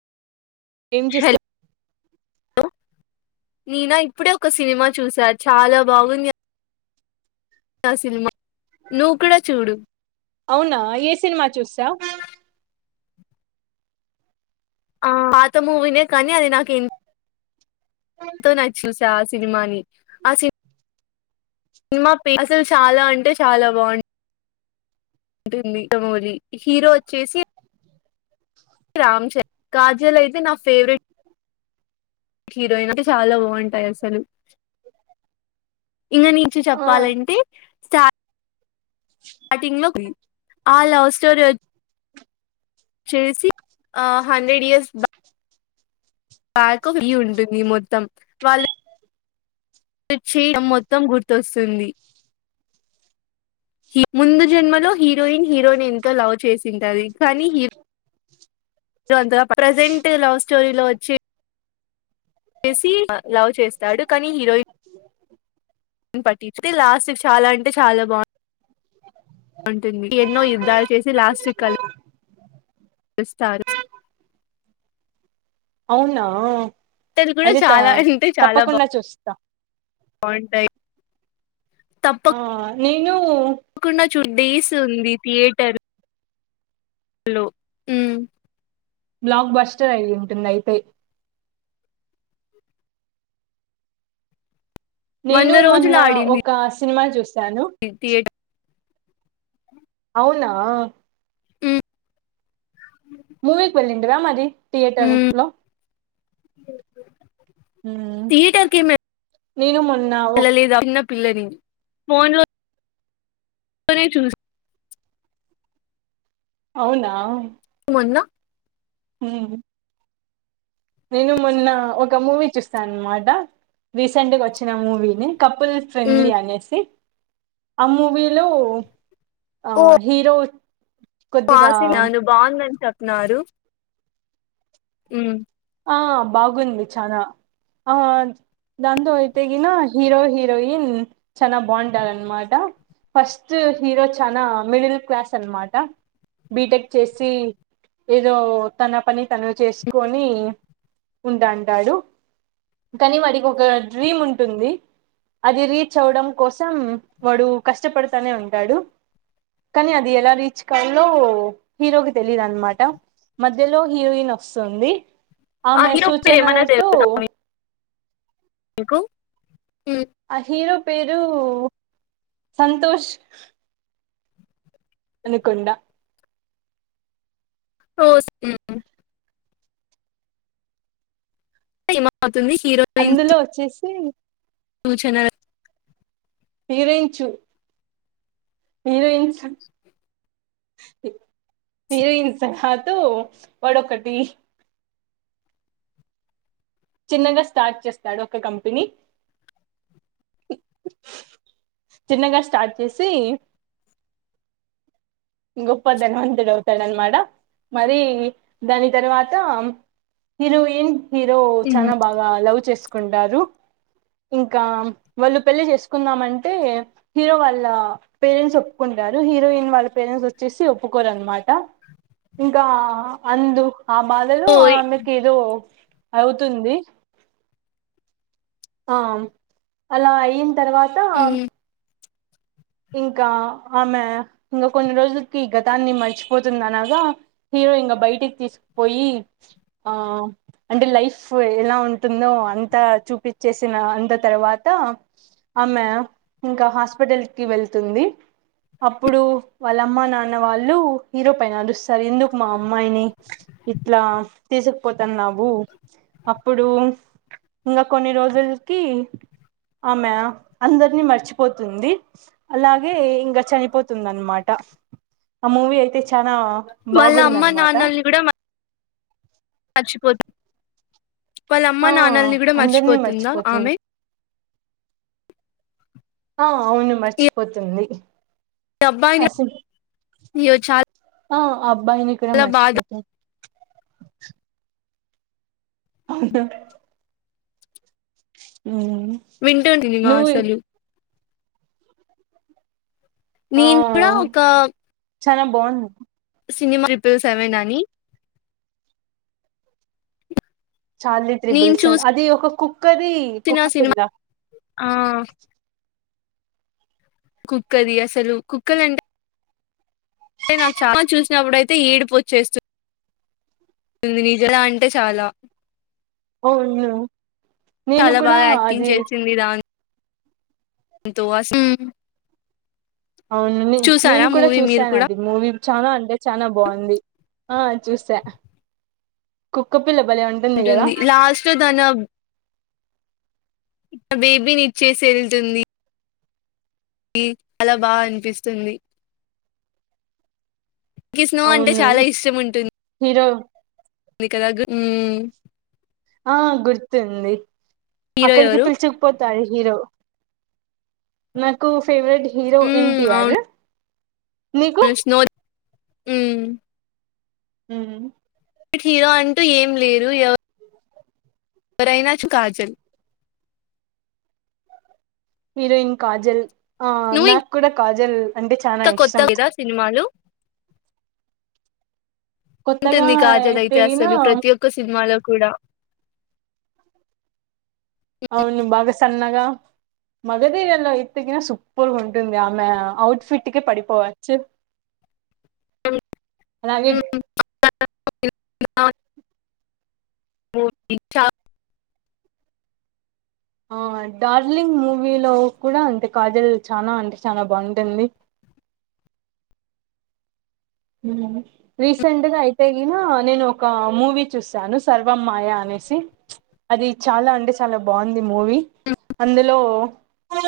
ఏం చేస్తు హలో నేనా ఇప్పుడే ఒక సినిమా చూసా చాలా బాగుంది ఆ సినిమా నువ్వు కూడ చూడు అవున ఏ సినిమా చూశావ్ ఆ పాత మూవీినె కానీ అది నాకేం ఎంతో నాక్ చూసా ఆ సినిమాని ఆ సిని సినిమా పేర్ అసల చాలా అంటే చాలా బాగుం టుంది మూవి హీరో వచ్చేసి రామ్ చ కాజల్ అయితే నా ఫేవరెట్ హీరోయిన్ ఐతే చాలా బాగుంటాయి అసలు ఇంగ నీచు చెప్పాలంటే స్టార్ స్టార్టింగ్ లో ఆ లవ్ స్టోరి వొ చేసి ఆ హండ్రెడ్ ఇయర్స్ బా బ్యాక్ లీవ్ ఉంటుంది మొత్తం వాళ్ళు చీ మొత్తం గుర్తొస్తుంది ముందు జన్మలో హీరోయిన్ హీరోని ఎంతో లవ్ చేసింటాది కానీ హీ ప్రజెంట్ లవ్ స్టోరీలో వచ్చి చేసి లవ్ చేస్తాడు కానీ హీరోయిన్ బట్ అయితే లాస్ట్ చాల అంటే చాలా బాగుంటంది ఉంటుంది ఎన్నో యుద్ధాల్ చేసి లాస్ట్క్ కల్పి స్టారు అవునా కూడా అయితే త చాలా అంటే తప్పకుండా చూస్తా బాంటయ్ తప్ప ఆ నేను [unintelligible] ఉంది థియేటర్ లో ఊ బ్లాక్ బస్టర్ అయ్యి ఉంటుంది అయితే నేను వంద రోజులు మొన్న ఆడింది ఒక సినిమా చూసాను థియేటర్ అవునా ఉమ్ మూవీకి వెళ్ళిండి మరి థియేటర్ ఉమ్ లో మ్మ్. థియేటర్ కేమి నేను మొన్ వెళ్ళలేదా ఉన్న పిల్లని ఫోన్ లోనే చూసి [unintelligible] అవునా కొన్న ఆ నేను మొన్న ఒక మూవీ చూస్తాను అనమాట రీసెంట్ గా వచ్చిన మూవీనె కపుల్ ఫ్రెండ్లీ మ్మ్ అనేసి ఆ మూవీలో ఆ హీరో ఆ కొద్దిగా సినా ను బాగుందని చెప్న్నారు ఉ ఆ బాగుంది చానా ఆన్ దాంతో అయితే గిన హీరో హీరోయిన్ చాన బాంటారు అనమాట ఫస్ట్ హీరో చానా మిడిల్ క్లాస్ అన్మాట బీటెక్ చేసి ఏదో తన పని తను చేసుకొని ఉంటాంటాడు కానీ వాడికి ఒక డ్రీమ్ ఉంటుంది అది రీచ్ అవడం కోసం వాడు కష్టపడతానే ఉంటాడు కానీ అది ఎలా రీచ్ కాలో హీరోకి తెలీదు అన్నమాట మధ్యలో హీరోయిన్ వస్తుంది ఆ ఆమె హీరో పేరు ఏమన్నా సూచనలతో తెలుసా మీకు మ్మ్ ఆ హీరో పేరు సంతోష్ అనుకండ ఓస్ ఏమ అవుతుంది హీరోయిన్ అందులో వచ్చేసి సూచన హీరోయిన్ చూ హీరోయిన్స్ హరోయిన్ సలహాతో వాడు ఒకటి చిన్నగా స్టార్ట్ చేస్తాడు ఒక కంపెనీ చిన్నగా స్టార్ట్ చేసి అ గొప్ప ధనవంతుడు అవుతాడు అనమాట. మరి దాని తర్వాత హీరోయిన్ హీరో చాన బాగా లవ్ చేసుకుంటారు. అ ఇంకా వాళ్ళు పెళ్లి చేసుకుందామంటే, హీరో వాళ్ళ పేరెంట్స్ ఒప్పుకుంటారు. హీరోయిన్ వాళ్ళ పేరెంట్స్ వచ్చేసి ఒప్పుకోరు అన్మాట. ఇంకా అందు ఆ బాధలో ఓయ్ ఆమెకి ఏదో అవుతుంది. ఆమ్ అలా అయిన తర్వాత మ్మ్ ఇంకా ఆమె ఇంగ కొన్ని రోజులకి గతాన్ని మర్చిపోతుంది అనగా హి హీరో ఇంగ బయటకి తీసుకుపోయి, ఆ అంటే లైఫ్ ఎలా ఉంటుందో అ అంత చూపించేసిన అంద తర్వాత, ఆమె ఇంక హాస్పిటల్ కి వెళ్తుంది. అప్పుడు వాళ్ళమ్మ, నాన్న వాళ్ళు హీరో పైన అరుస్తారు ఎందుకు మా అమ్మాయిని ఇట్లా తీసుకుపోతన్నావు అప్పుడు ఇంగ కొన్ని రోజుల్కి ఆమె అందర్నీ మర్చిపోతుంది. అలాగే ఇంగ చనిపోతుంది అన్మాట. ఆ మూవీ అయితే చానా వాళ్ళ అమ్మ బాగుందనమాట నాన్నల్ని చిపోత్ వాళ్ళ ఆ అమ్మనాన్నల్ని కూడా అందరినీ మర్చిపోతుందా మర్చిపోతుంది ఆమె? ఆ అవునూ మర్చిపోతుంది. ఇ అబ్బాయిన్ అసలు ఇయో చాల్ ఆ అబ్బాయిని కూడా మర్చిపోతద్ [unintelligible] ఉమ్ వింటుండిననా నువ్వు అసలు నేను కూడ ఒక ఆ చాన బావుంది సినిమా ట్రిపుల్ సెవెన్ అని చార్లీ ట్రిబుల్ నేను సెవెన్ అది ఒక కుక్ కది కుక్క చూసిన సినిమా పిల్ల ఆ కుక్కది అసలు కుక్కలంటే టె నాక్ చా మాలు చూసినప్పుడయితే ఏడిపోచ్చేస్తు ఉంది నిజ లా అంటే చాలా అవునూ నేను చాలా కూడా బాగా యాక్టింగ్ అది ఎంతో అసు ఉ అవును. నెన్ నేను కూడ మీరు చూసాను కూడా అది మూవీ చానా అంటే చాన బావుంది. ఆ చూసా. కుక్క పి పిల్ల బలే ఉంటుంది కదా. లాస్ట్ లో అ బేబీని ఇచ్చేసి ఎళ్తుంది. ఈ చాలా బా అనిపిస్తుంది. కిస్నో అంటే అవును చాలా ఇష్టం ఉంటు హీరో కదా గు ఉమ్ ఆ గుర్తుంది. హీరో అక్కడికి ఎవరు పిలచకపో తాడు హీరో. నాకు ఫేవరెట్ హీరో ఎన్టీఆర్. నీకు ఎస్నో ఉ హు కి హీరో అంటూ ఏం లేరు ఎవ రైన్ వచ్ కాజల్ హీరోయిన్ కాజల్. ఆ నువ్వు నాకు కూడా కాజల్ అంటే చానా ఇంకా కొత్త ఇష్టం. కదా సినిమాలు కొత్తగా ఉంటుంది కాజల్ అయితే, ఎదిగిన అసలు ప్రతి ఒక్క సినిమాలో కూడా. రా మగధర్ లో ఎత్తు గిన సూపర్ గా ఉంటుంది. ఆమె అవుట్ ఫిట్ కి పడిపోవచ్చు. [unintelligible] అలాగే [inaudible] ఓ, డి, చా ఓ ఆ డార్లింగ్ మూవీలో కూడా అంతే, కాజల్ చానా అంటే చానా బావుంటుంది. [unintelligible] ఉ రీసెంట్గా అయితే గిన, నేను ఒక మూవీ చూసాను. సర్వమ్ మాయా అని నేసి అది చాలా అంటే చాలా బాగుంది మూవీ. అందులో